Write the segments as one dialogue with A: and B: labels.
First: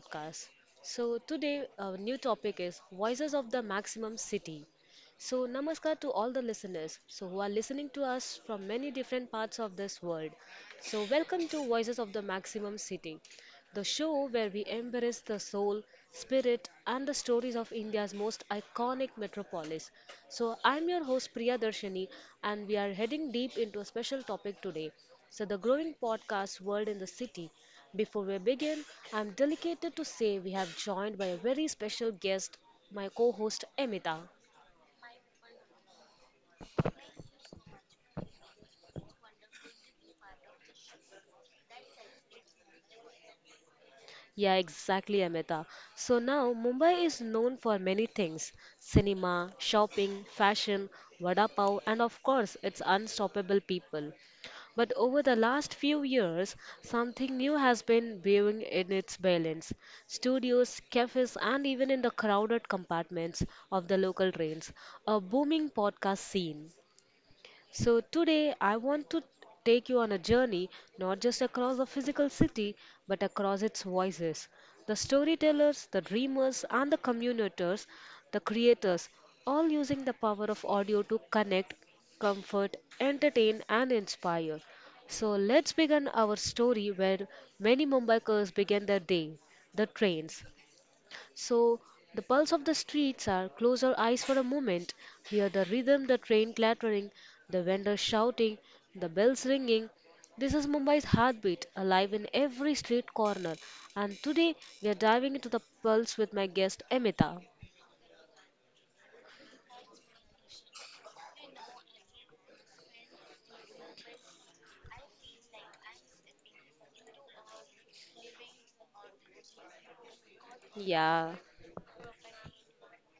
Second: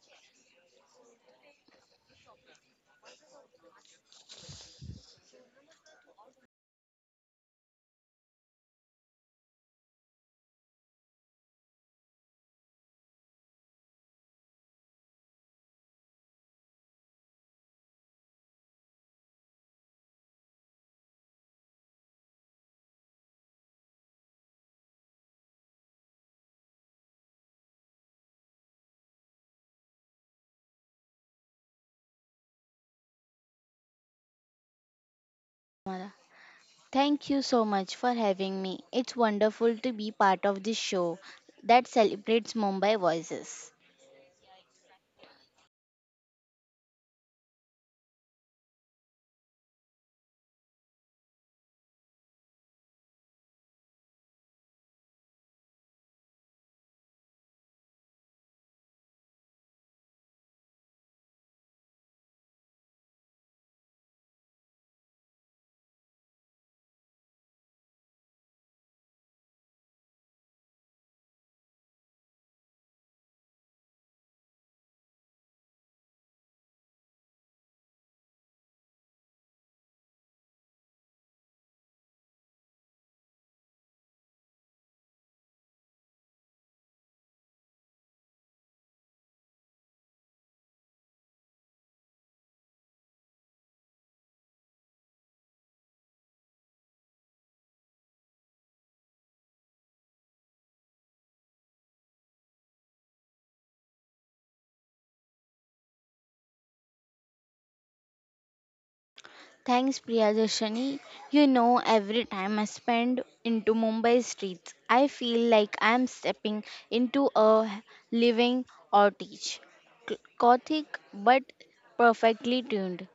A: podcast. So today our new topic is Voices of the Maximum City. So namaskar to all the listeners so who are listening to us from many different parts of this world. So welcome to Voices of the Maximum City, the show where we embrace the soul, spirit and the stories of India's most iconic metropolis. So I'm your host Priya Darshani and we are heading deep into a special topic today. So the growing podcast world in the city before we begin, I'm delighted to say we have joined by a very special guest, my co host Amita.
B: Mala. Thank you so much for having me. It's wonderful to be part of this show that celebrates Mumbai voices.
A: Yeah, exactly, Amita. So now, Mumbai is known for many things, cinema, shopping, fashion, vada pav, and of course, its unstoppable people. But over the last few years, something new has been brewing in its balance. Studios, cafes, and even in the crowded compartments of the local trains, a booming podcast scene. So today I want to take you on a journey not just across the physical city but across its voices. The storytellers, the dreamers, and the communicators, the creators, all using the power of audio to connect, comfort, entertain, and inspire. So let's begin our story where many Mumbaikars begin their day, the trains. So the pulse of the streets are close our eyes for a moment, hear the rhythm, the train clattering, the vendors shouting, the bells ringing. This is Mumbai's heartbeat, alive in every street corner. And today we are diving into the pulse with my guest Amita.
B: Thanks, Priyadashani. You know, every time I spend into Mumbai streets, I feel like I'm stepping into a living or teach. Gothic
A: Yeah,
B: but perfectly tuned.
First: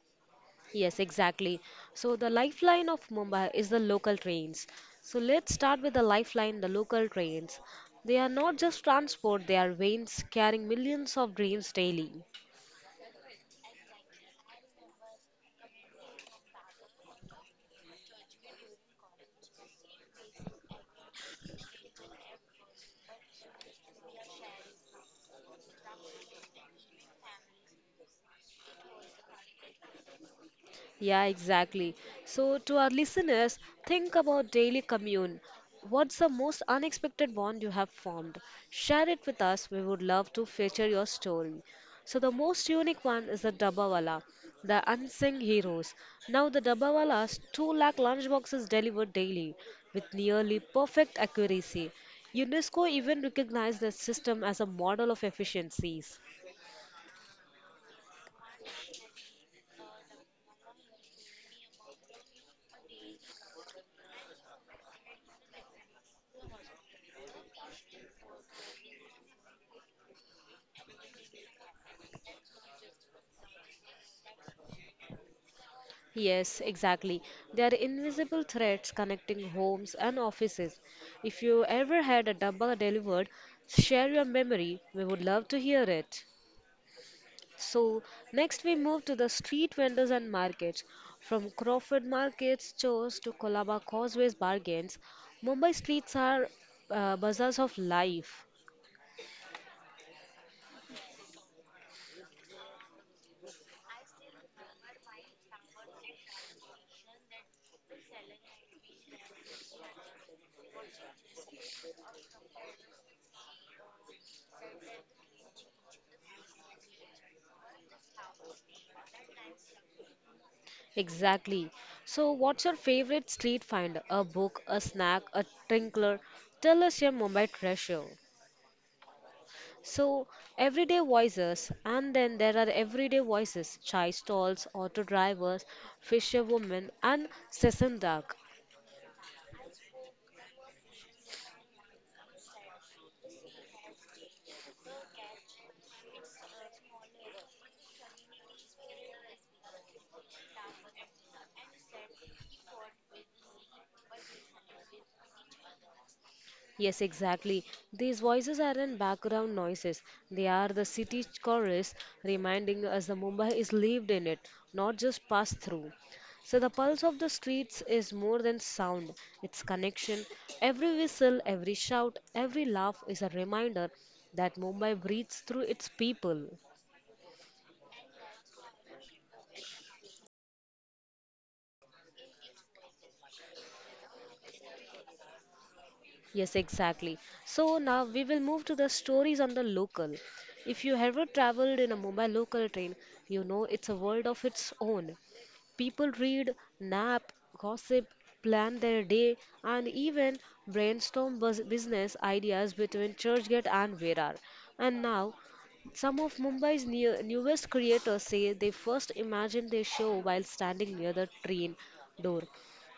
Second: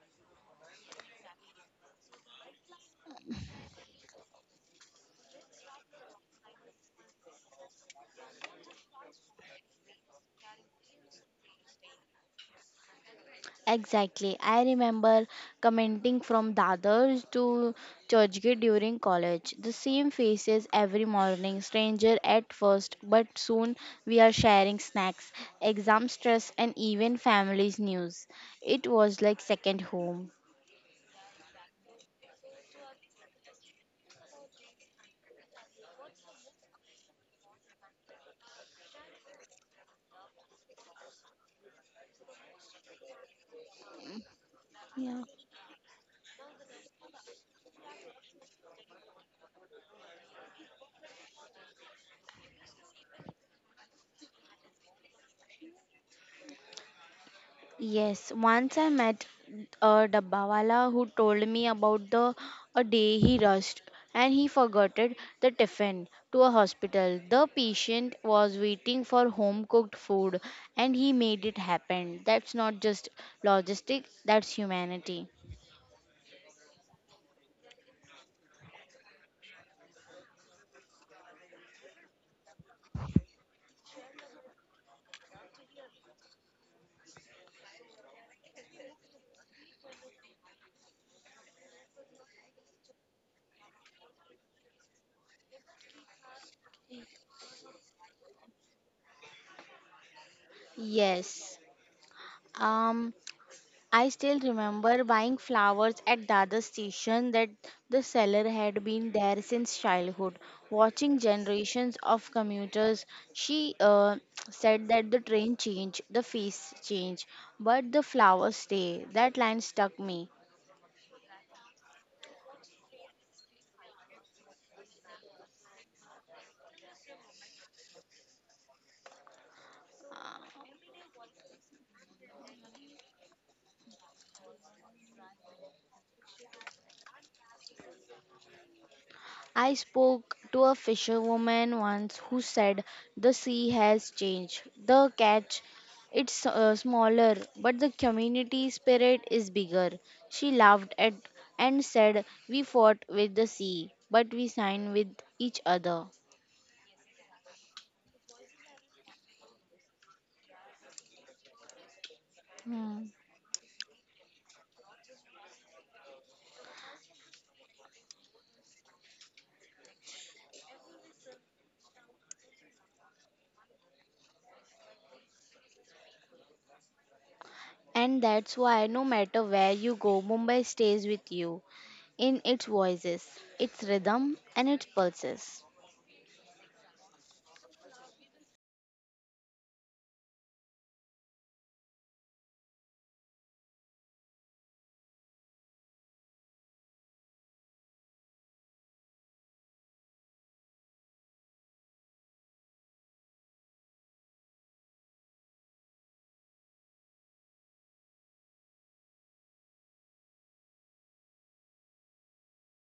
A: yes, exactly. So the lifeline of Mumbai is the local trains. So let's start with the lifeline, the local trains. They are not just transport, they are veins carrying millions of dreams daily.
B: Exactly. I remember commenting from Dadar to Churchgate during college. The same faces every morning, stranger at first, but soon we are sharing snacks, exam stress, and even family's news. It was like second home.
A: Yeah, exactly. So to our listeners, think about daily commune. What's the most unexpected bond you have formed? Share it with us. We would love to feature your story. So the most unique one is the Dabbawala, the
B: Yeah.
A: unsung heroes. Now, the Dabbawalas 2 lakh lunchboxes delivered daily with nearly perfect accuracy. UNESCO even recognized the system as a model of efficiencies.
B: Yes, once I met a dabbawala who told me about the a day he rushed and he forgot it, the tiffin to a hospital. The patient was waiting for home cooked food and he made it happen. That's not just logistics, that's humanity.
A: Yes, exactly. They are invisible threads connecting homes and offices. If you ever had a dabba delivered, share your memory. We would love to hear it. So next we move to the street vendors and markets. From Crawford Market's stores to Colaba Causeway's bargains, Mumbai streets are bazaars of life.
B: Yes. Um I still remember buying flowers at Dada station that the seller had been there since childhood. Watching generations of commuters, she said that the train change, the face change, but the flowers stay. That line stuck me.
A: Exactly. So what's your favorite street find? A book, a snack, a tinkler? Tell us your Mumbai treasure. So everyday voices, and then there are everyday voices chai stalls, auto drivers, fisherwomen, and session dark.
B: I spoke to a fisherwoman once who said the sea has changed. The catch it's smaller, but the community spirit is bigger. She laughed at and said, "We fought with the sea, but we signed with each other."
A: Yes, exactly. These voices aren't background noises, they are the city chorus reminding us
B: Hmm.
A: that Mumbai is lived in it, not just passed through. So the pulse of the streets is more than sound, it's connection. Every whistle, every shout, every laugh is a reminder that Mumbai breathes through its people.
B: And that's why no matter where you go, Mumbai stays with you in its voices, its rhythm, and its pulses.
A: Yes, exactly. So now we will move to the stories on the local. If you ever traveled in a Mumbai local train, you know it's a world of its own. People read, nap, gossip, plan their day, and even brainstorm business ideas between Churchgate and Virar. And now, some of Mumbai's newest creators say they first imagined their show while standing near the train door,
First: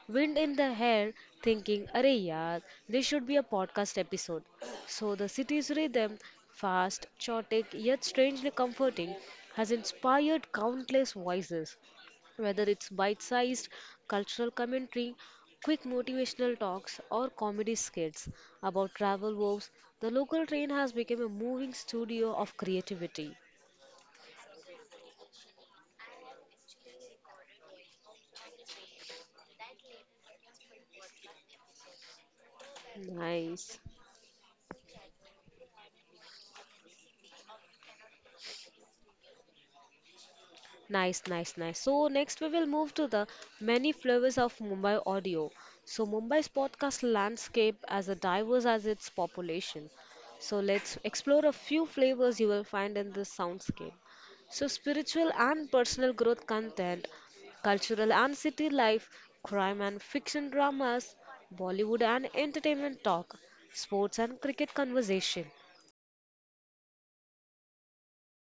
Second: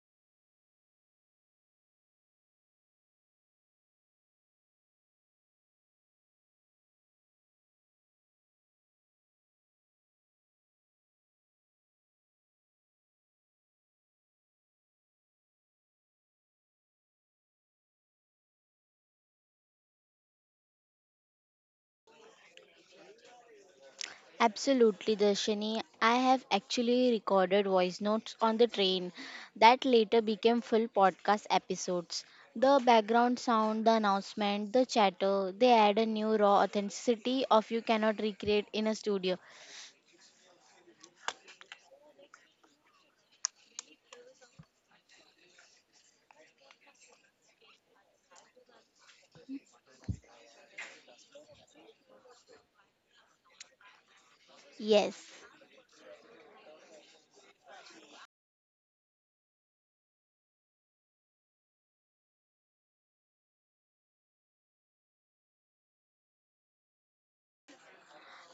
A: wind in the hair, thinking, "Arey yaar, this should be a podcast episode." So the city's rhythm, fast, chaotic, yet strangely comforting, has inspired countless voices, whether it's bite sized cultural commentary, quick motivational talks, or comedy skits about travel woes, the local train has become a moving studio of creativity.
B: Absolutely, Darshini. I have actually recorded voice notes on the train that later became full podcast episodes. The background
A: Nice.
B: sound, the announcement, the chatter, they add a new raw authenticity of you cannot recreate in a studio.
A: Nice, nice, nice. So next we will move to the many flavors of Mumbai audio. So Mumbai's podcast landscape as a diverse as its population. So let's explore a few flavors you will find in this soundscape. So
B: Yes.
A: spiritual and personal growth content, cultural and city life, crime and fiction dramas, Bollywood and entertainment talk, sports and cricket conversation.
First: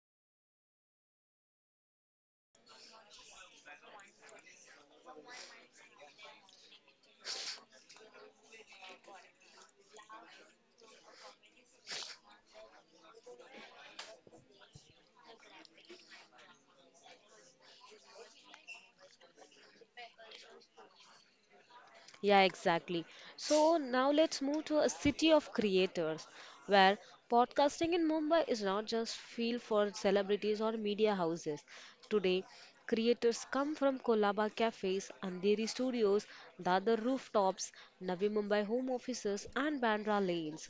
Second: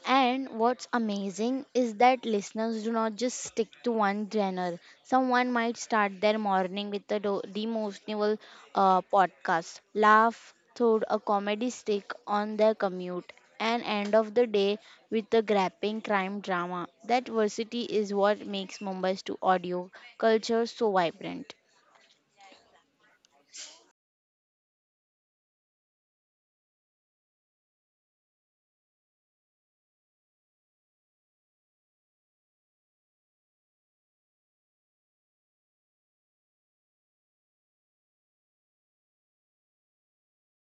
B: And what's amazing is that listeners do not just stick to one genre. Someone might start their morning with the, the emotional podcast, laugh through a comedy stick on their commute, and end of the day with a grappling crime drama. That diversity is what makes Mumbai's to audio culture so vibrant.
A: Yeah, exactly. So now let's move to a city of creators where podcasting in Mumbai is not just field for celebrities or media houses. Today, creators come from Kolaba cafes, Andheri studios, Dadar rooftops, Navi Mumbai home offices and Bandra lanes.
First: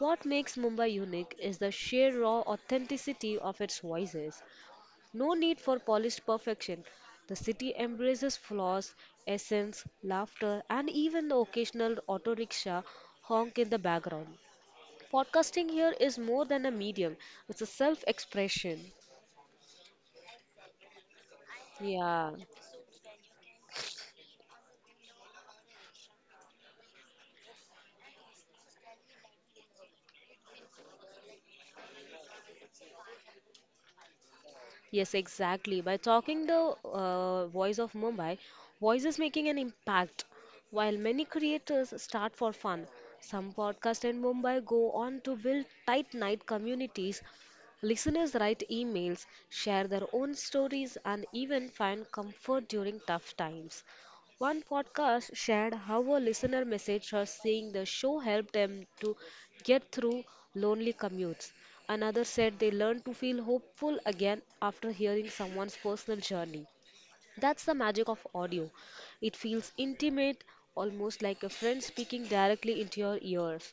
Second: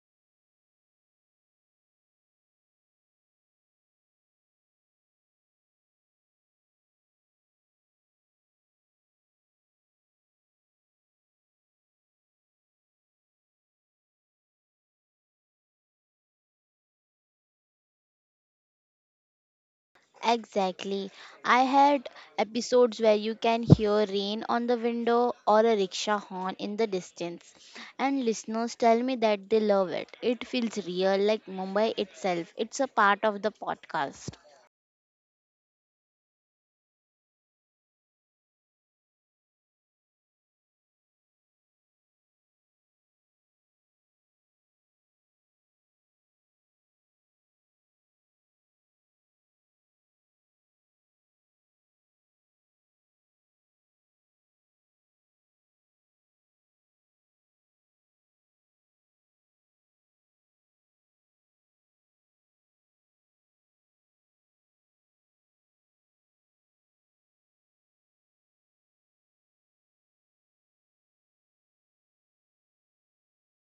A: What makes Mumbai unique is the sheer raw authenticity of its voices. No need for polished perfection. The city embraces flaws, essence, laughter, and even the occasional auto rickshaw honk in the background. Podcasting here is more than a medium, it's a self expression.
B: Exactly. I had
A: Yeah.
B: episodes where you can hear rain on the window or a rickshaw horn in the distance. And listeners tell me that they love it. It feels real, like Mumbai itself. It's a part of the podcast.
A: Yes, exactly. By talking the voice of Mumbai, voice is making an impact. While many creators start for fun, some podcasts in Mumbai go on to build tight knit communities. Listeners write emails, share their own stories, and even find comfort during tough times. One podcast shared how a listener messaged her saying the show helped them to get through lonely commutes. Another said they learned to feel hopeful again after hearing someone's personal journey. That's the magic of audio. It feels intimate, almost like a friend speaking directly into your ears.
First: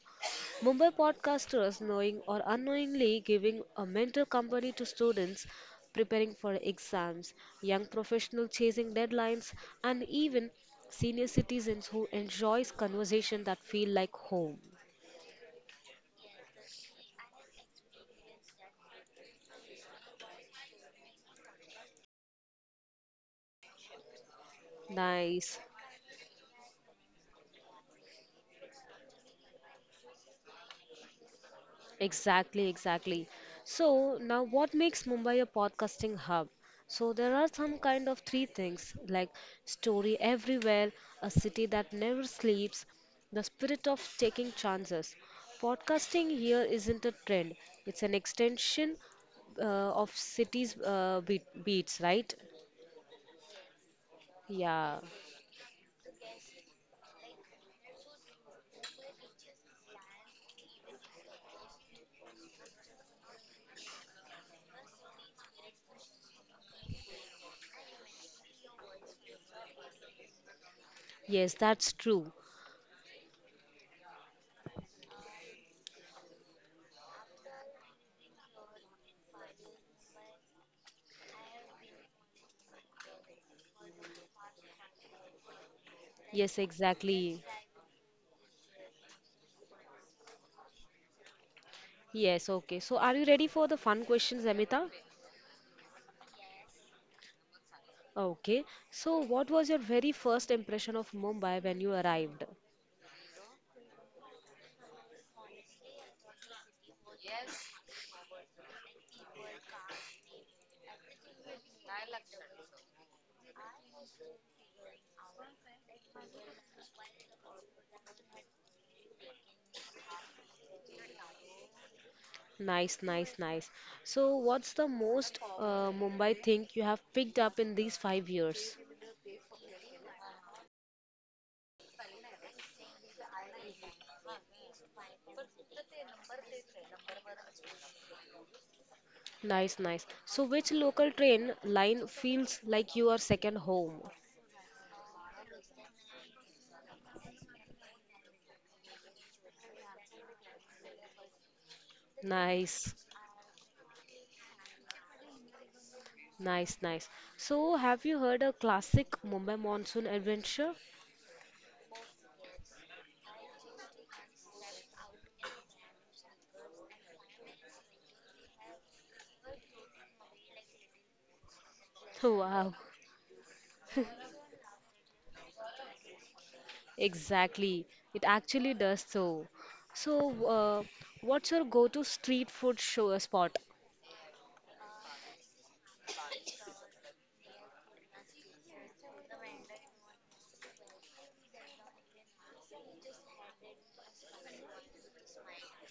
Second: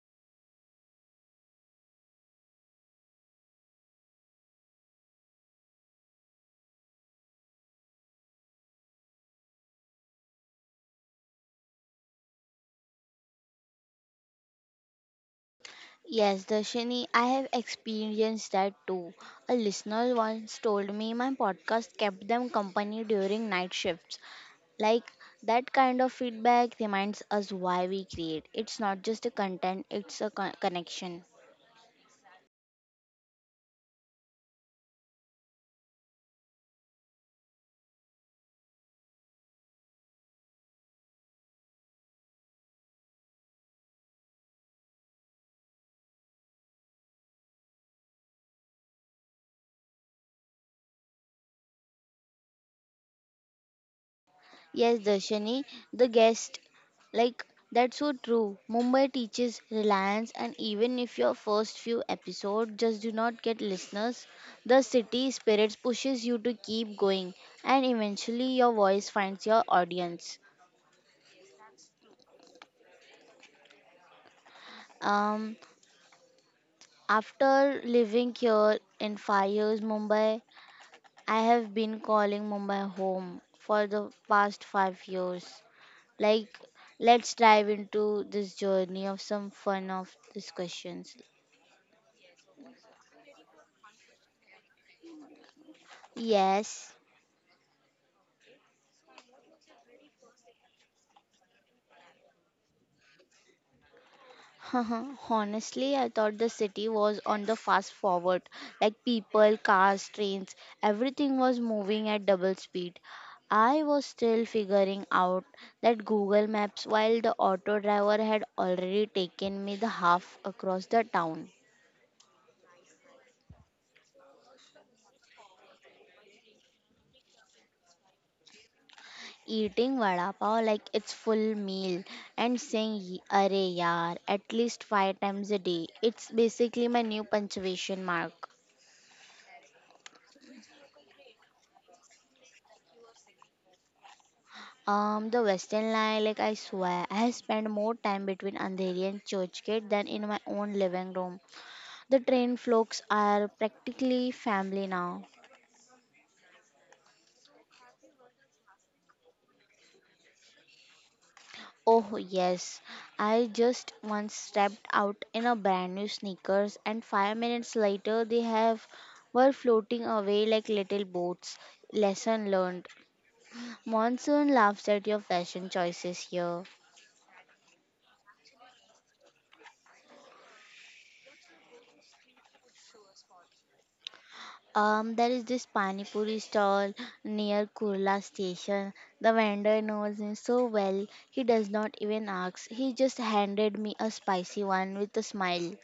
A: Mumbai podcasters knowing or unknowingly giving a mental company to students preparing for exams, young professionals chasing deadlines, and even senior citizens who enjoys conversation that feel like home.
B: Yes, Darshini, I have experienced that too. A listener once told me my podcast kept them company during night shifts. Like
A: Nice.
B: that kind of feedback reminds us why we create. It's not just a content, it's a connection.
A: Exactly, exactly. So now what makes Mumbai a podcasting hub? So there are some kind of three things like story everywhere, a city that never sleeps, the spirit of taking chances. Podcasting here isn't a trend, it's an extension of cities beats, right?
B: Yes,
A: Yeah.
B: Darshani, the guest, like that's so true. Mumbai teaches reliance, and even if your first few episodes just do not get listeners, the city spirit pushes you to keep going, and eventually your voice finds your audience.
A: Yes, that's true.
B: Um, after living here in 5 years, Mumbai, I have been calling Mumbai home for the past 5 years.
A: Yes,
B: Like, let's
A: exactly.
B: dive into this journey of some fun of these questions.
A: Yes, okay. So are you ready for the fun questions, Amita?
B: Yes.
A: Okay, so what was your very first impression of Mumbai when you arrived?
B: Honestly, I thought the city was on the fast forward. Like people, cars, trains, everything was moving at double speed. I was still figuring out that Google Maps while the auto driver had already taken me the half across the town.
A: Nice, nice, nice. So what's the most Mumbai thing you have picked up in these 5 years?
B: Eating vada pav like it's full meal and saying "Ye- arey yaar at least 5 times a day. It's basically my new punctuation mark.
A: Nice, nice. So which local train line feels like your second home?
B: The Western line, like I swear, I have spent more time between Andheri and Churchgate than in my own living room. The train
A: Nice,
B: folks are practically family now.
A: nice, nice. So have you heard a classic Mumbai monsoon adventure?
B: Oh, yes. I just once stepped out in a brand new sneakers, and 5 minutes later, they have were floating away like little boats. Lesson
A: Wow,
B: learned. Monsoon laughs at your fashion choices here.
A: exactly. It actually does so. So, what's your go-to street food show spot?
B: There is this pani puri stall near Kurla station. The vendor knows me so well, he does not even ask. He just handed me a spicy one with a smile.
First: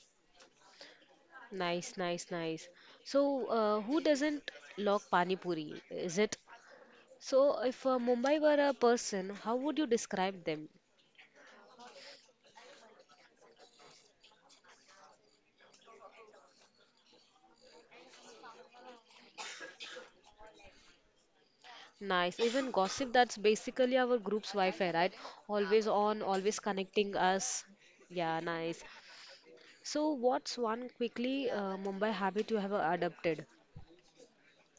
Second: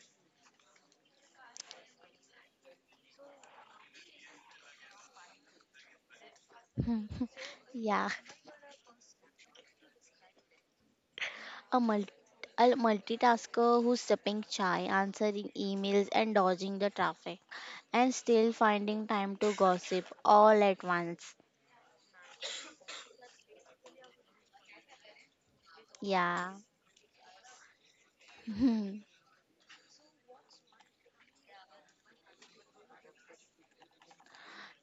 A: Nice, nice, nice. So, who doesn't love Pani Puri? Is it? So if
B: Yeah.
A: Mumbai were a person, how would you describe them?
B: A, multi a multitasker who's sipping chai, answering emails, and dodging the traffic, and still finding time to gossip all at once.
A: Nice. Even gossip, that's basically our group's Wi-Fi, right? Always on,
B: Yeah.
A: always connecting us. Yeah, nice.
B: Hmm.
A: So what's one quickly Mumbai habit you have adopted?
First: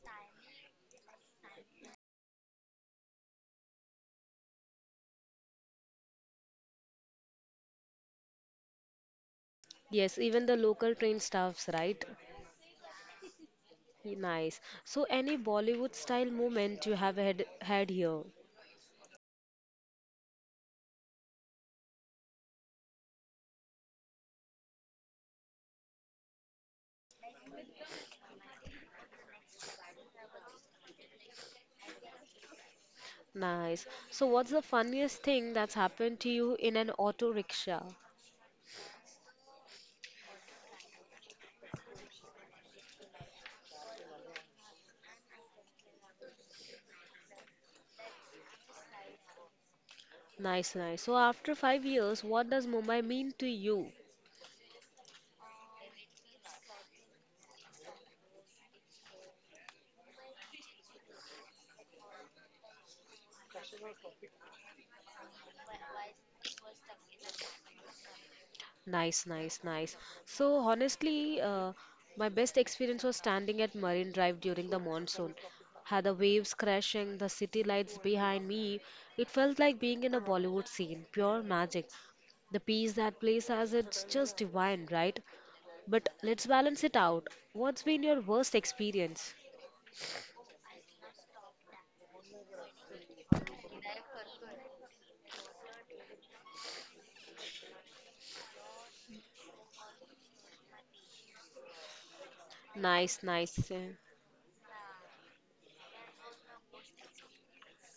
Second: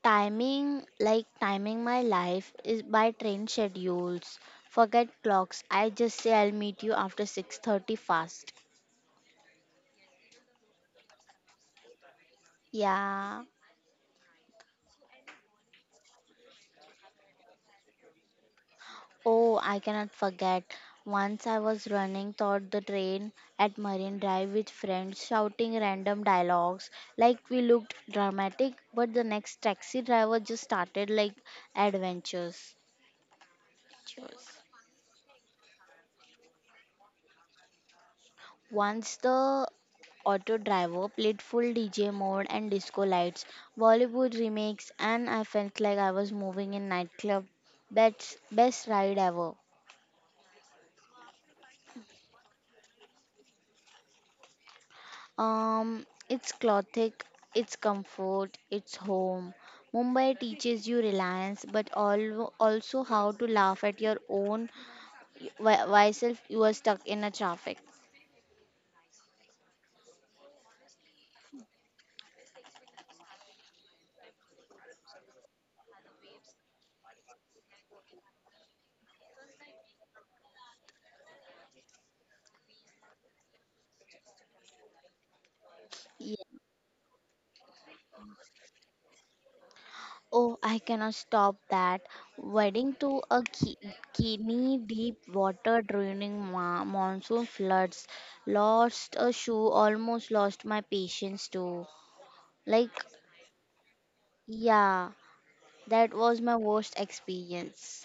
B: Timing, like timing my life, is by train schedules. Forget clocks. I just say I'll meet you after 6:30 fast.
A: Yes, even the local train staffs, right?
B: Yeah.
A: Nice. So any Bollywood style moment you have had here?
B: Oh, I cannot forget. Once I was running toward the train at Marine Drive with friends shouting random dialogues. Like we looked dramatic, but the next taxi driver just started like adventures.
A: Nice. So what's the
B: Choose.
A: funniest thing that's happened to you in an auto rickshaw?
B: Once the auto driver played full DJ mode and disco lights, Bollywood remakes, and I felt like I was moving in nightclub. Best, best ride ever.
A: Nice, nice. So after 5 years, what does Mumbai mean to you?
B: It's clothic, it's comfort, it's home. Mumbai teaches you reliance, but also how to laugh at your own why self you are stuck in a traffic.
A: Nice, nice, nice. So honestly, my best experience was standing at Marine Drive during the monsoon. Had the waves crashing, the city lights behind me. It felt like being in a Bollywood scene, pure magic. The peace that place has, it's just divine, right? But
B: Yeah.
A: let's balance it out. What's been your worst experience?
B: Oh, I cannot stop that. Wedding to a kidney deep water draining monsoon floods. Lost a shoe, almost lost my patience too. Like,
A: Nice, nice,
B: yeah, that was my worst experience.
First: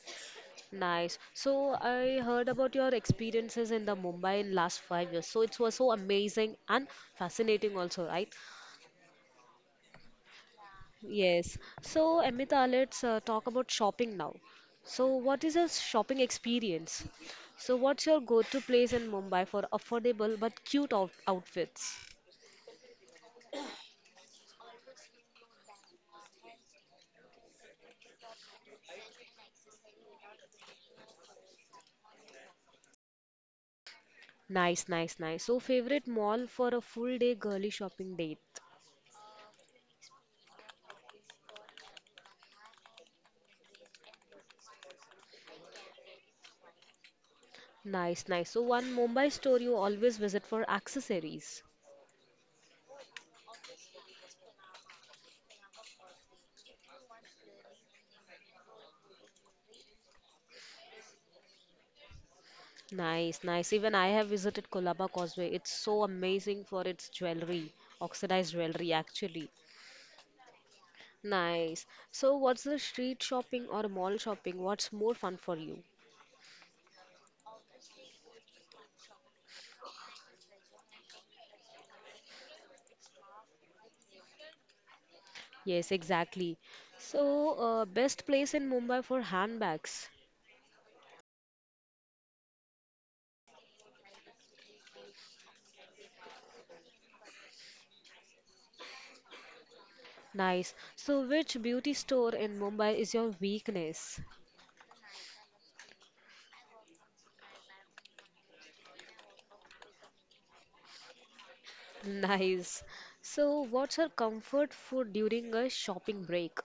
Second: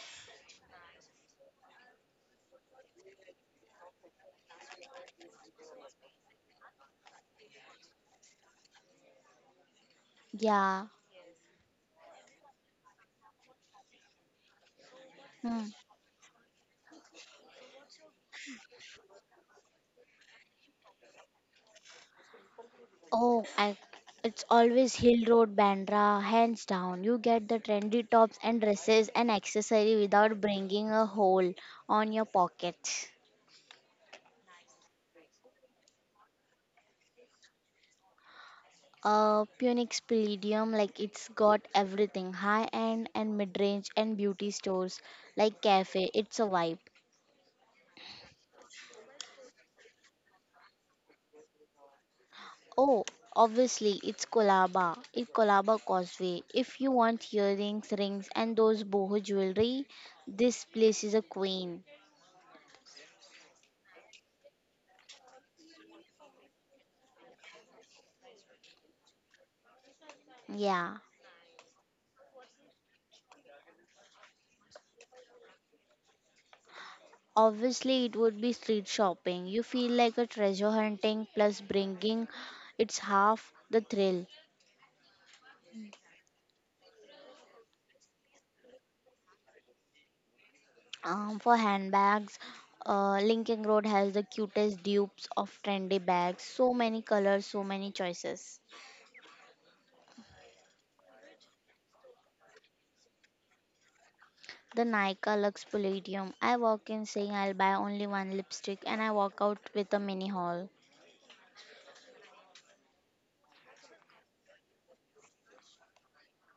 A: nice. So I heard about your experiences in the Mumbai in last 5 years. So it was so amazing and fascinating also, right?
B: Yeah,
A: Yes. So Amita, let's talk about shopping now. So what is your
B: Mm.
A: shopping experience? So what's your go-to place in Mumbai for affordable but cute outfits?
B: Oh, I, it's always Hill Road, Bandra, hands down. You get the trendy tops and dresses and accessory without bringing a hole on your pockets.
A: Nice, nice, nice. So favorite mall for a full day girly shopping date?
B: Phoenix Palladium, like it's got everything, high end and mid range and beauty stores like cafe. It's a vibe.
A: Nice, nice. So one Mumbai store you always visit for accessories.
B: Oh, obviously it's Kolaba. It's Kolaba Causeway. If you want earrings, rings, and those boho jewelry, this place is a queen.
A: Nice, nice. Even I have visited Kolaba Causeway. It's so amazing for its jewelry, oxidized jewelry, actually.
B: Yeah.
A: Nice. So what's the street shopping or mall shopping? What's more fun for you?
B: Obviously, it would be street shopping. You feel like a treasure hunting plus bringing it's half the thrill.
A: Yes, exactly. So, best place in Mumbai for handbags.
B: For handbags, Linking Road has the cutest dupes of trendy bags. So many colors, so many choices.
A: Nice. So which beauty store in Mumbai is your weakness?
B: The Nika Lux Palladium. I walk in saying I'll buy only one lipstick and I walk out with a mini haul.
A: Nice. So what's your comfort food during a shopping break?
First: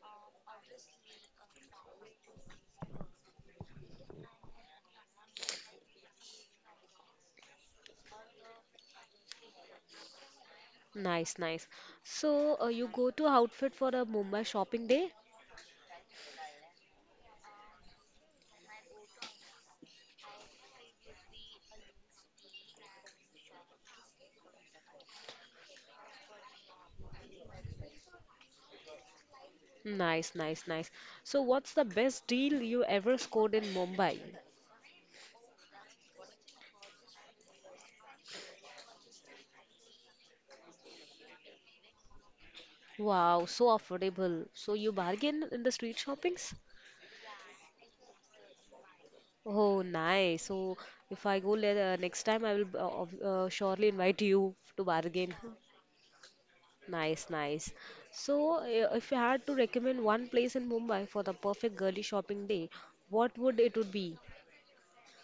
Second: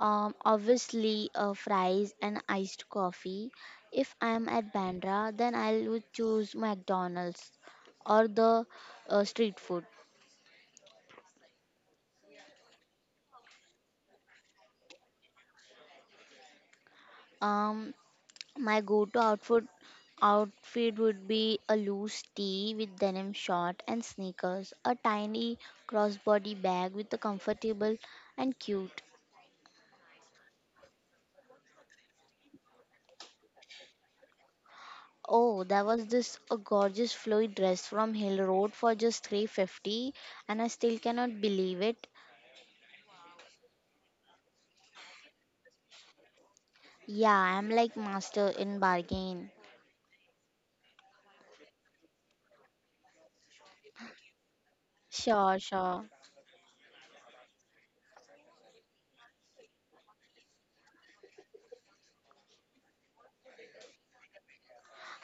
B: Fries and iced coffee. If I am at Bandra, then I would choose McDonald's or the street food.
A: Nice, nice. So, you go to outfit for a Mumbai shopping day?
B: Um, my go-to outfit outfit would be a loose tee with denim short and sneakers, a tiny crossbody bag with a comfortable and cute.
A: Nice, nice, nice. So what's the best deal you ever scored in Mumbai?
B: Oh, there was this a gorgeous flowy dress from Hill Road for just 350 and I still cannot believe it.
A: Wow, so affordable. So you bargain in the street shoppings?
B: Yeah, I'm like master in bargain.
A: Oh, nice. So if I next time, I will surely invite you to bargain.
B: Sure, sure.
A: Nice, nice. So, if you had to recommend one place in Mumbai for the perfect girly shopping day, what would it would be?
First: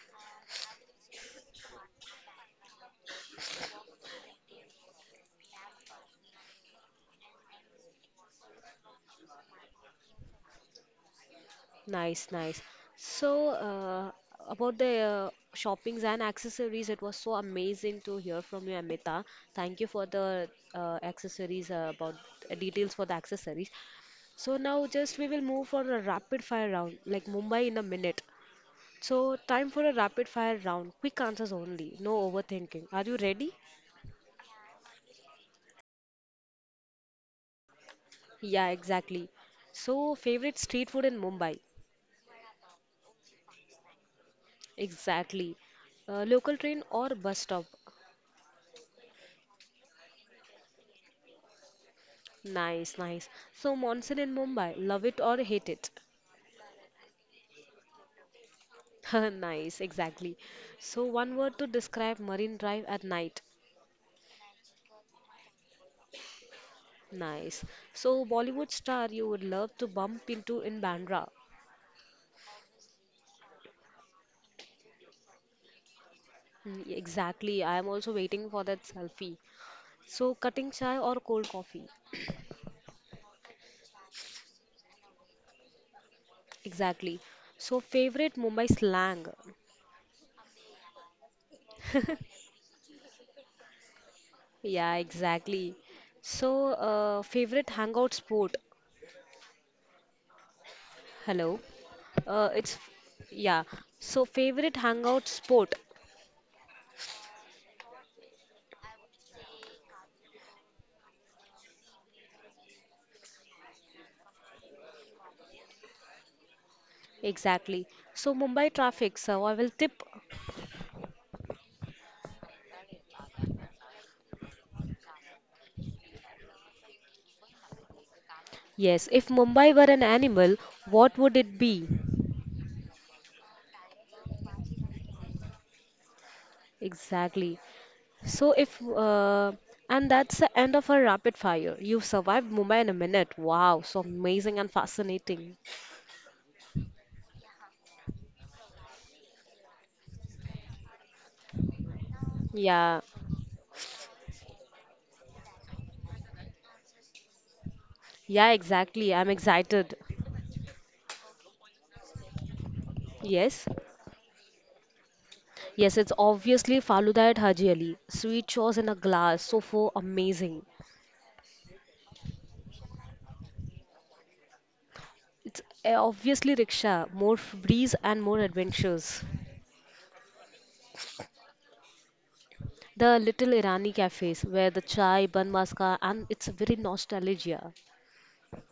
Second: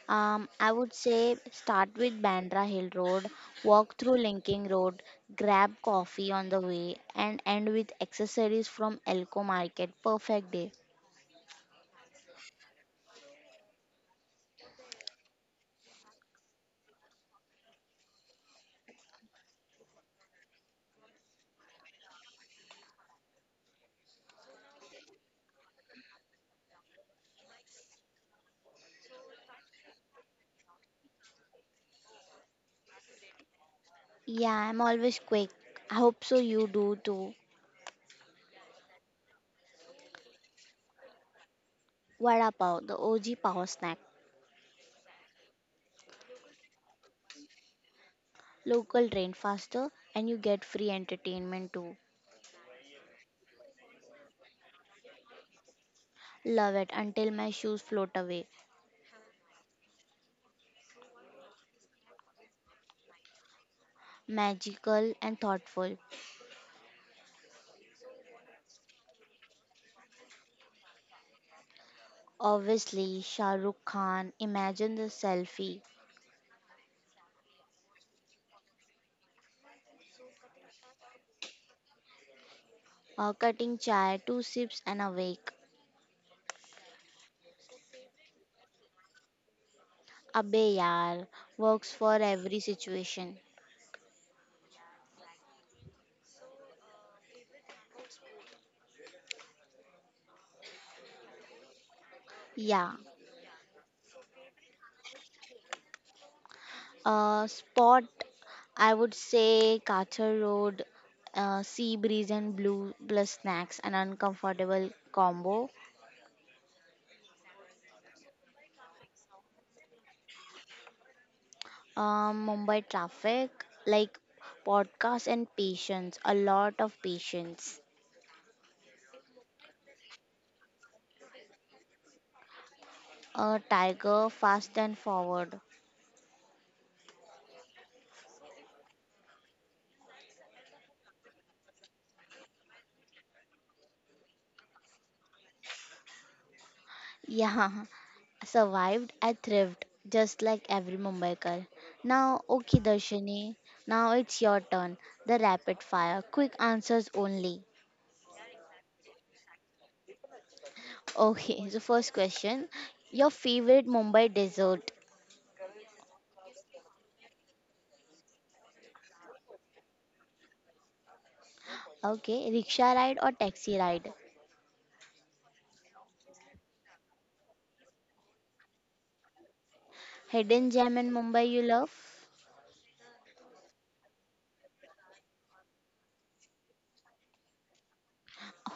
B: I would say start with Bandra Hill Road, walk through Linking Road, grab coffee on the way, and end with accessories from Elko Market. Perfect day.
A: Nice, nice. So, about the shoppings and accessories, it was so amazing to hear from you, Amita. Thank you for the accessories, about details for the accessories. So now just we will move for a rapid fire round, like Mumbai in a minute. So time for a rapid fire round, quick answers only, no overthinking. Are you ready?
B: Yeah, I'm always quick. I hope so you do too.
A: Yeah, exactly. So favorite street food in Mumbai?
B: Vada Pav, the OG power snack.
A: Exactly. Local train or bus stop?
B: Local train faster, and you get free entertainment too.
A: Nice, nice. So monsoon in Mumbai, love it or hate it.
B: Love it until my shoes float away.
A: Nice, exactly. So one word to describe Marine Drive at night.
B: Magical and thoughtful.
A: Nice. So Bollywood star you would love to bump into in Bandra.
B: Obviously, Shah Rukh Khan, imagine the selfie.
A: Mm, exactly. I am also waiting for that selfie. So cutting chai or cold coffee.
B: Cutting chai, two sips and awake.
A: Exactly. So favorite Mumbai slang.
B: Abe yaar, works for every situation.
A: Yeah, exactly. So favorite hangout spot. Hello. It's
B: Yeah.
A: yeah. So favorite hangout spot
B: Uh, spot, I would say Kachar Road, sea breeze and blue plus snacks, an uncomfortable combo.
A: exactly. So Mumbai traffic. So I will tip.
B: Mumbai traffic, like podcast and patience, a lot of patience.
A: Yes, if Mumbai were an animal, what would it be?
B: A tiger, fast and forward.
A: Exactly. So if and that's the end of our rapid fire. You survived Mumbai in a minute. Wow, so amazing and fascinating.
B: Yeah, survived. I thrived, just like every Mumbaikar. Now, okay,
A: Yeah,
B: Darshini, now it's your turn. The rapid fire, quick answers only.
A: yeah, exactly. I'm excited.
B: Okay, so first question, your
A: Yes,
B: favorite Mumbai dessert?
A: yes, it's obviously Faluda at Haji Ali. Sweet chores in a glass, so for amazing.
B: Okay, rickshaw ride or taxi ride?
A: It's obviously rickshaw, more breeze and more adventures.
B: Hidden gem in Mumbai you love?
A: The little Irani cafes where the chai, bun maska, and it's very nostalgia.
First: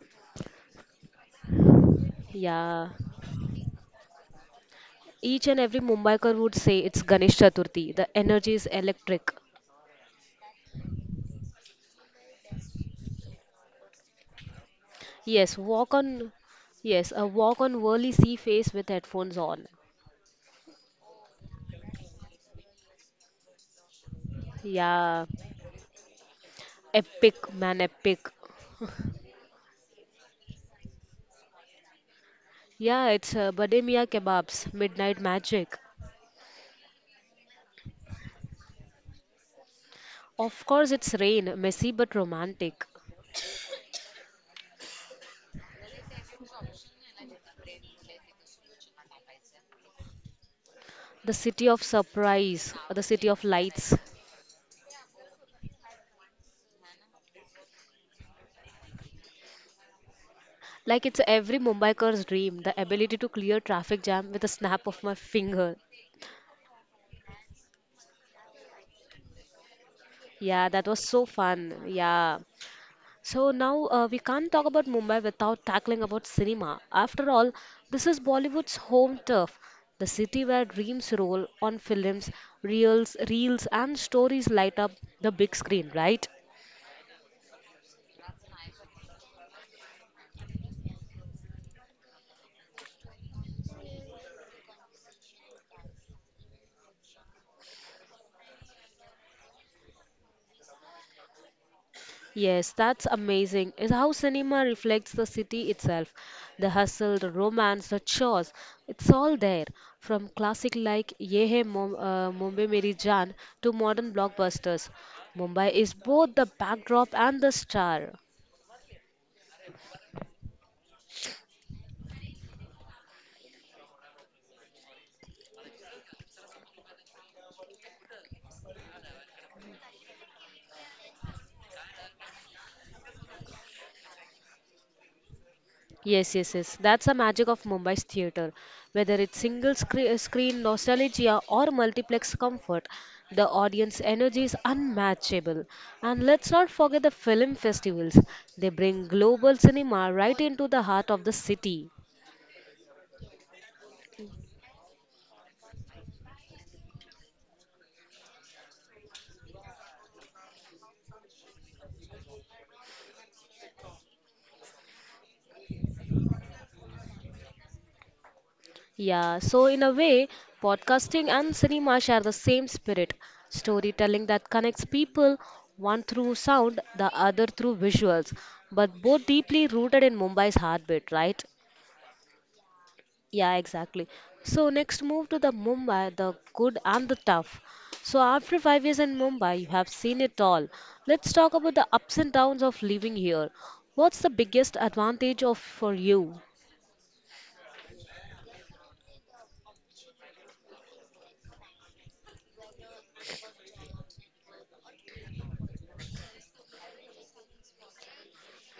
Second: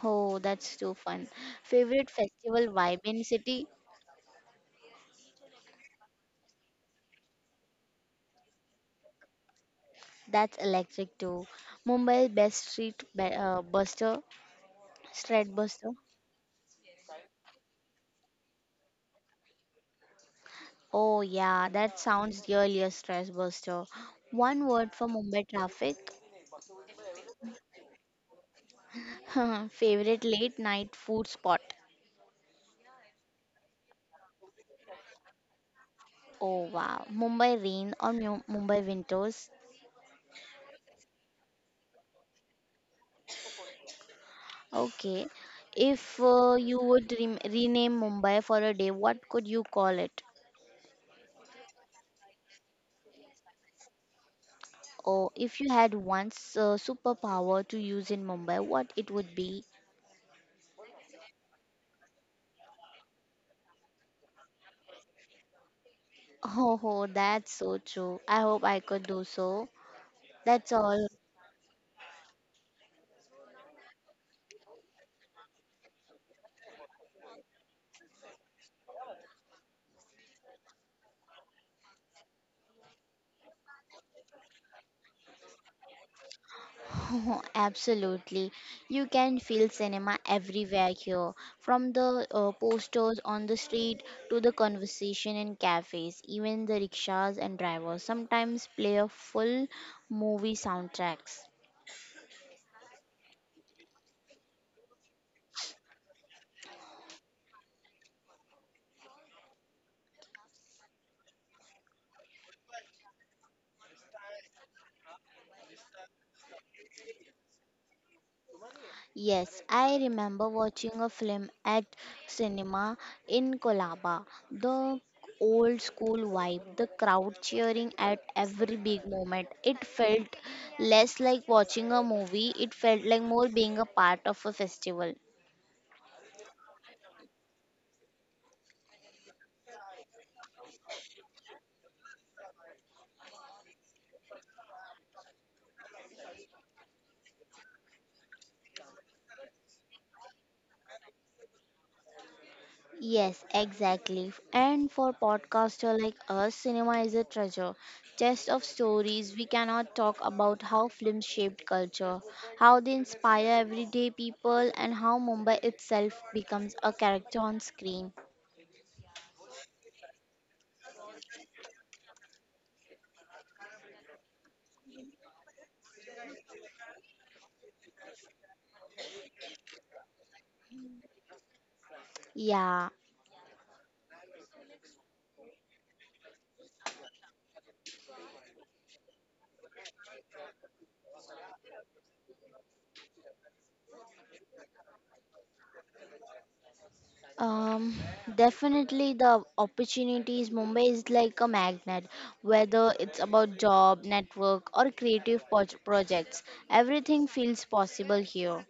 B: Oh, that's too fun. Favorite festival
A: Yeah,
B: vibe in city?
A: each and every Mumbaikar would say it's Ganesh Chaturthi. The energy is electric.
B: That's electric too. Mumbai's best
A: Yes,
B: street
A: walk
B: buster.
A: on. Yes, a walk on whirly sea face with headphones on.
B: Oh, yeah, that sounds really a stress buster. One word for
A: Yeah,
B: Mumbai traffic.
A: epic man, epic.
B: Favorite late night food spot.
A: Yeah, it's Bademia kebabs, midnight magic.
B: Oh, wow. Mumbai rain or Mumbai winters.
A: Of course, it's rain, messy but romantic.
B: Okay. If you would rem rename Mumbai for a day, what could you call it?
A: The city of surprise, the city of lights.
B: Or if you had once superpower to use in Mumbai, what it would be?
A: Like it's every Mumbaiker's dream, the ability to clear traffic jam with a snap of my finger.
B: Oh, that's so true. I hope I could do so.
A: Yeah,
B: That's
A: that was
B: all.
A: so fun. Yeah. So now we can't talk about Mumbai without tackling about cinema. After all, this is Bollywood's home turf, the city where dreams roll on films, reels and stories light up the big screen, right?
B: Oh, absolutely. You can feel cinema everywhere here, from the posters on the street to the conversation in cafes, even the rickshaws and drivers sometimes play a full movie soundtracks.
A: Yes, that's amazing. Is how cinema reflects the city itself. The hustle, the romance, the chores, it's all there. From classic like Mumbai Meri Jaan to modern blockbusters, Mumbai is both the backdrop and the star.
B: Yes, I remember watching a film at cinema in Kolaba. The old school vibe, the crowd cheering at every big moment. It felt less like watching a movie, it felt like more being a part of a festival.
A: Yes. That's the magic of Mumbai's theatre. Whether it's screen nostalgia or multiplex comfort, the audience energy is unmatchable. And let's not forget the film festivals. They bring global cinema right into the heart of the city.
B: Yes, exactly. And for podcaster like us, cinema is a treasure chest of stories. We cannot talk about how films shaped culture, how they inspire everyday people, and how Mumbai itself becomes a character on screen.
A: Yeah, so in a way, podcasting and cinema share the same spirit. Storytelling that connects people, one through sound, the other through visuals, but both deeply rooted in Mumbai's heartbeat, right?
B: Yeah,
A: Yeah, exactly. So next move to the Mumbai, the good and the tough. So after 5 years in Mumbai, you have seen it all. Let's talk about the ups and downs of living here. What's the biggest advantage of for you?
B: um, definitely the opportunities. Mumbai is like a magnet, whether it's about job, network, or creative projects. Everything feels possible here.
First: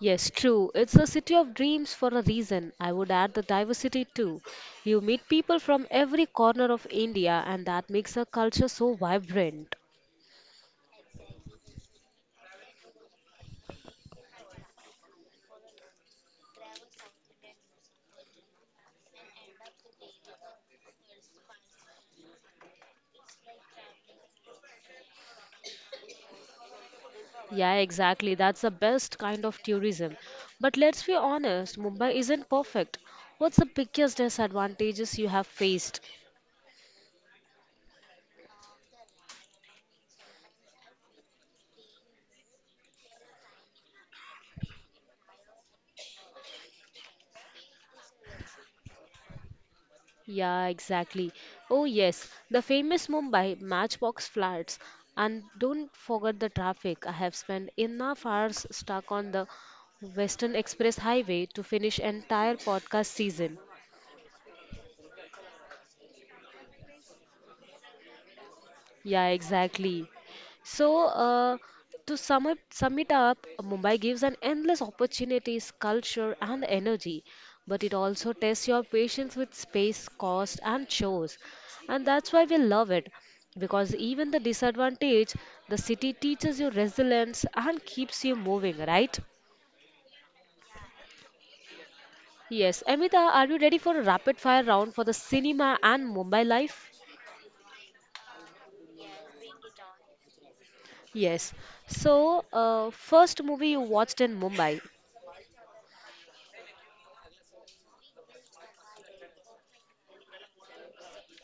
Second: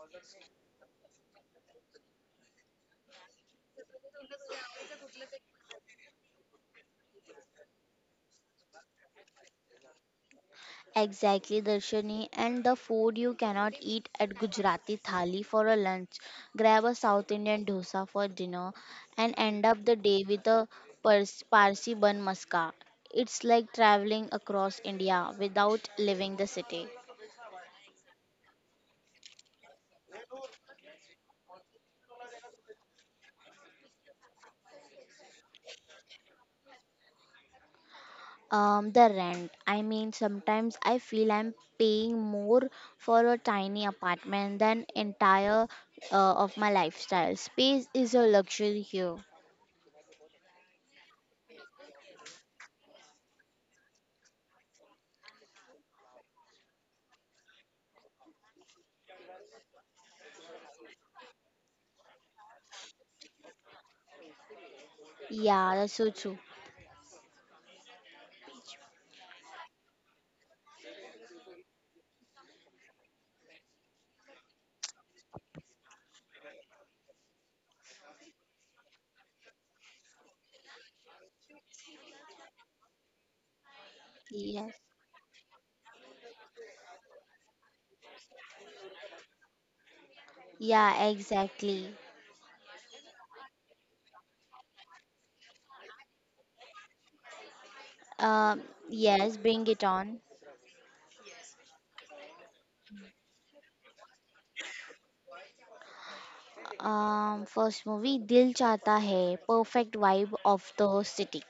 A: Yes, true. It's a city of dreams for a reason. I would add the diversity too. You meet people from every corner of India, and that makes a culture so vibrant.
B: Exactly, Darshani. And the food you cannot eat at Gujarati thali for a lunch. Grab a South Indian dosa for dinner and end up the day with a Parsi bun maska. It's like traveling across India without leaving the city.
A: Yeah, exactly. That's the best kind of tourism. But let's be honest, Mumbai isn't perfect. What's the biggest disadvantages you have faced?
B: The rent. I mean, sometimes I feel I'm paying more for a tiny apartment than entire of my lifestyle. Space is a luxury here.
A: Yeah, exactly. Oh, yes, the famous Mumbai matchbox flats. And don't forget the traffic. I have spent enough hours stuck on the Western Express Highway to finish entire podcast season.
B: Yeah, that's so true.
A: Yeah, exactly. So, to sum up, sum it up, Mumbai gives an endless opportunities, culture, and energy, but it also tests your patience with space, cost, and chores, and that's why we love it, because even the
B: Yes.
A: disadvantage, the city teaches you resilience and keeps you moving, right?
B: Yeah, exactly.
A: Yes, Amita, are you ready for a rapid fire round for the cinema and Mumbai life?
B: Um, yes, bring it on.
A: Yes. So, first movie you watched in Mumbai?
B: First movie, Dil Chata Hai, perfect vibe of the city.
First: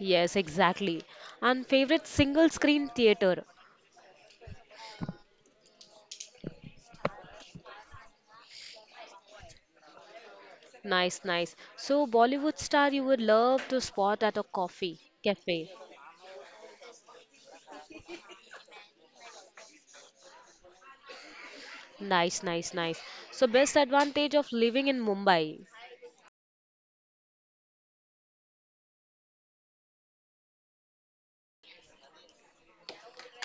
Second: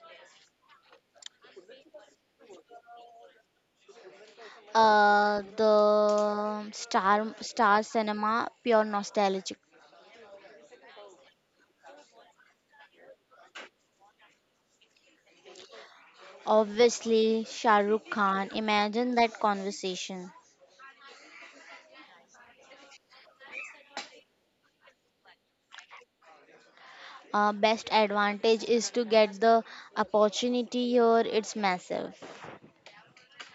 A: Yes, exactly. And favorite single screen theater.
B: The star cinema, pure nostalgic.
A: Nice, nice. So Bollywood star you would love to spot at a coffee cafe.
B: Obviously, Shah Rukh Khan. Imagine that conversation.
A: Nice. So best advantage of living in Mumbai.
B: Best advantage is to get the opportunity here. It's massive.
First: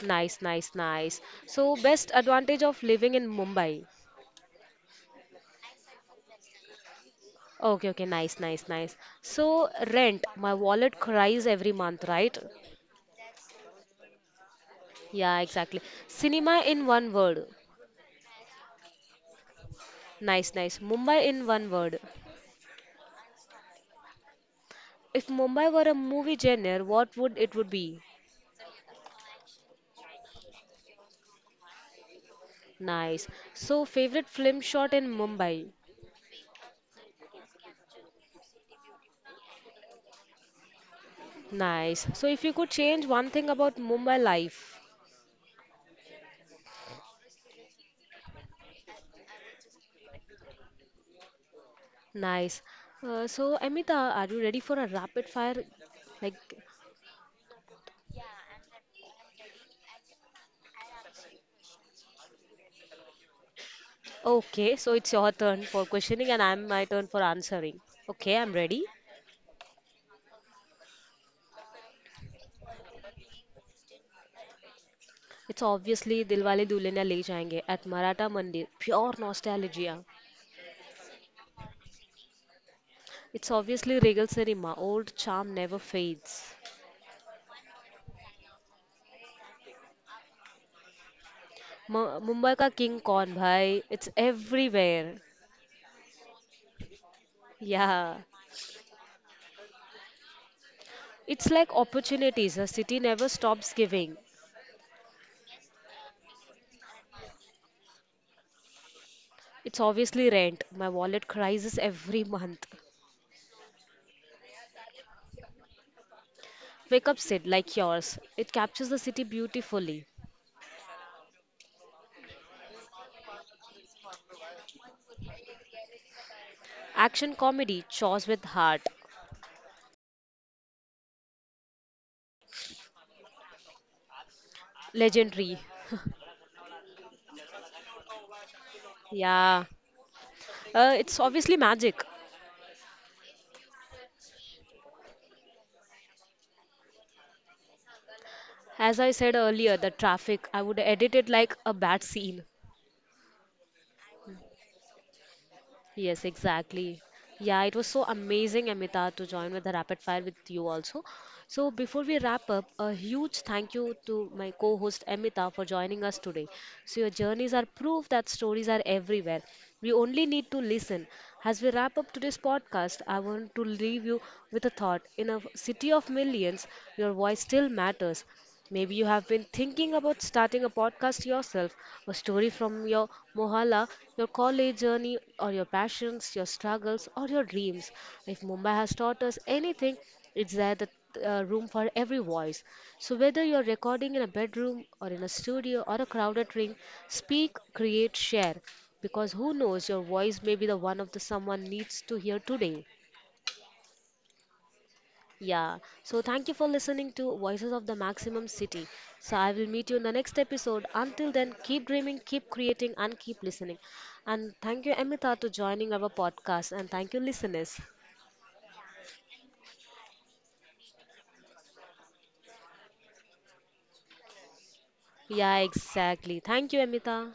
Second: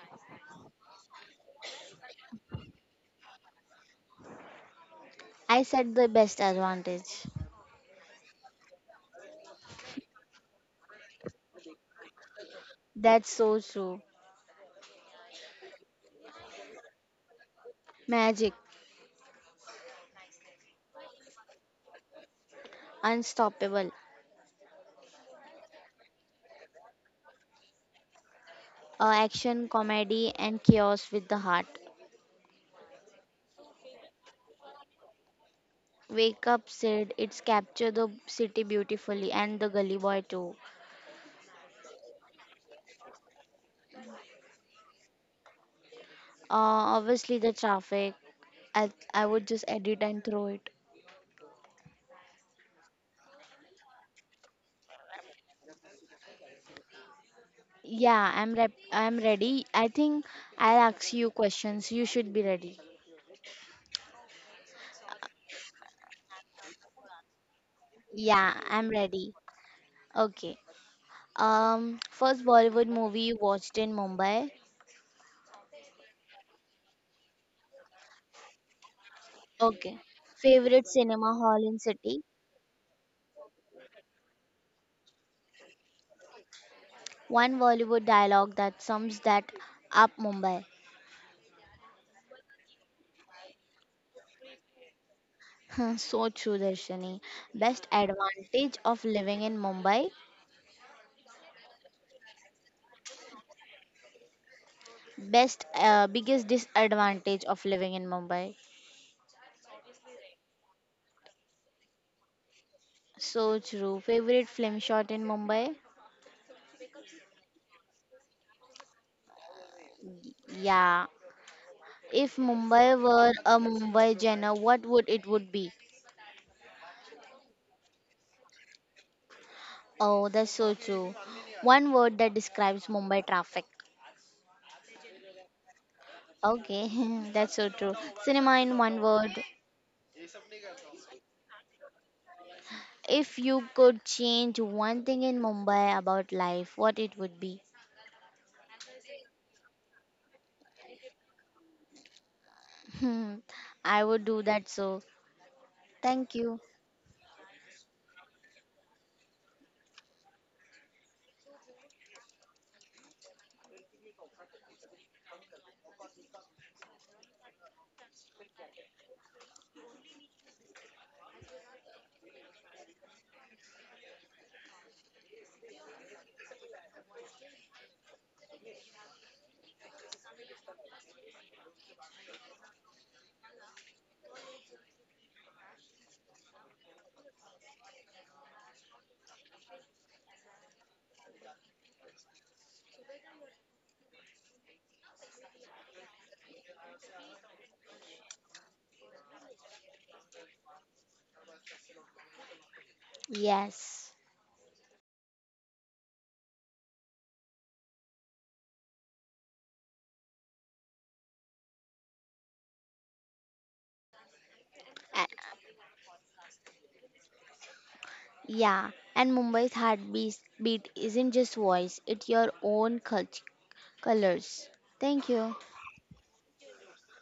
A: Nice. So best advantage of living in Mumbai.
B: I said the best advantage.
A: Okay, okay, nice. So rent, my wallet cries every month, right?
B: That's so true.
A: Yeah, exactly. Cinema in one word.
B: Magic,
A: Nice, nice. Mumbai in one word.
B: unstoppable.
A: If Mumbai were a movie genre, what would it would be?
B: Action, comedy, and chaos with the heart.
A: Nice. So favorite film shot in Mumbai.
B: Wake Up said it's capture the city beautifully and the gully boy too.
A: Nice. So if you could change one thing about Mumbai life.
B: Obviously the traffic. I would just edit and throw it.
A: Nice. So Amita, are you ready for a rapid fire? Like,
B: Yeah, I'm ready. I think I'll ask you questions. You should be ready.
A: okay, so it's your turn for questioning and I'm my turn for answering. Okay, I'm
B: Yeah,
A: ready.
B: I'm ready. Okay. First Bollywood movie you watched in Mumbai.
A: It's obviously Dilwale Dulhania Le Jayenge at Maratha Mandir. Pure nostalgia.
B: Okay. Favorite cinema hall in city.
A: It's obviously Regal Cinema. Old charm never fades.
B: One Bollywood dialogue that sums that up Mumbai.
A: Mumbai ka king kaun bhai? It's everywhere.
B: Huh, so true, Darshani. Best
A: Yeah.
B: advantage of living in Mumbai.
A: It's like opportunities. The city never stops giving.
B: Best, biggest disadvantage of living in Mumbai.
A: It's obviously rent. My wallet crises every month.
B: So true. Favorite film shot in Mumbai?
A: Wake up Sid like yours. It captures the city beautifully.
B: Yeah. If Mumbai were a Mumbai genre, what would it would be?
A: Action comedy, chores with heart.
B: Oh, that's so true. One word that describes Mumbai traffic.
A: Legendary.
B: Okay, that's so true. Cinema in one word.
A: Yeah. It's obviously magic.
B: If you could change one thing in Mumbai about life, what it would be?
A: As I said earlier, the traffic, I would edit it like a bad scene.
B: Hmm, I would do that so.
A: Yes,
B: Thank you.
A: exactly. Yeah, it was so amazing, Amita, to join with the rapid fire with you also. So, before we wrap up, a huge thank you to my co host Amita for joining us today. So, your journeys are proof that stories are everywhere. We only need to listen. As we wrap up today's podcast, I want to leave you with a thought. In a city of millions, your voice still matters. Maybe you have been thinking about starting a podcast yourself, a story from your mohalla, your college journey, or your passions, your struggles, or your dreams. If Mumbai has taught us anything, it's that the room for every voice. So whether you're recording in a bedroom or in a studio or a crowded ring, speak, create, share. Because who knows, your voice may be the one of the someone needs to hear today.
B: Yes.
A: Yeah. So thank you for listening to Voices of the Maximum City. So I will meet you in the next episode. Until then, keep dreaming, keep creating, and keep listening. And thank you, Amita, to
B: A-
A: joining our podcast. And thank you, listeners.
B: yeah. And Mumbai's heartbeat beat isn't just voice, it's your own colors. Thank
A: Yeah,
B: you.
A: exactly. Thank you, Amita.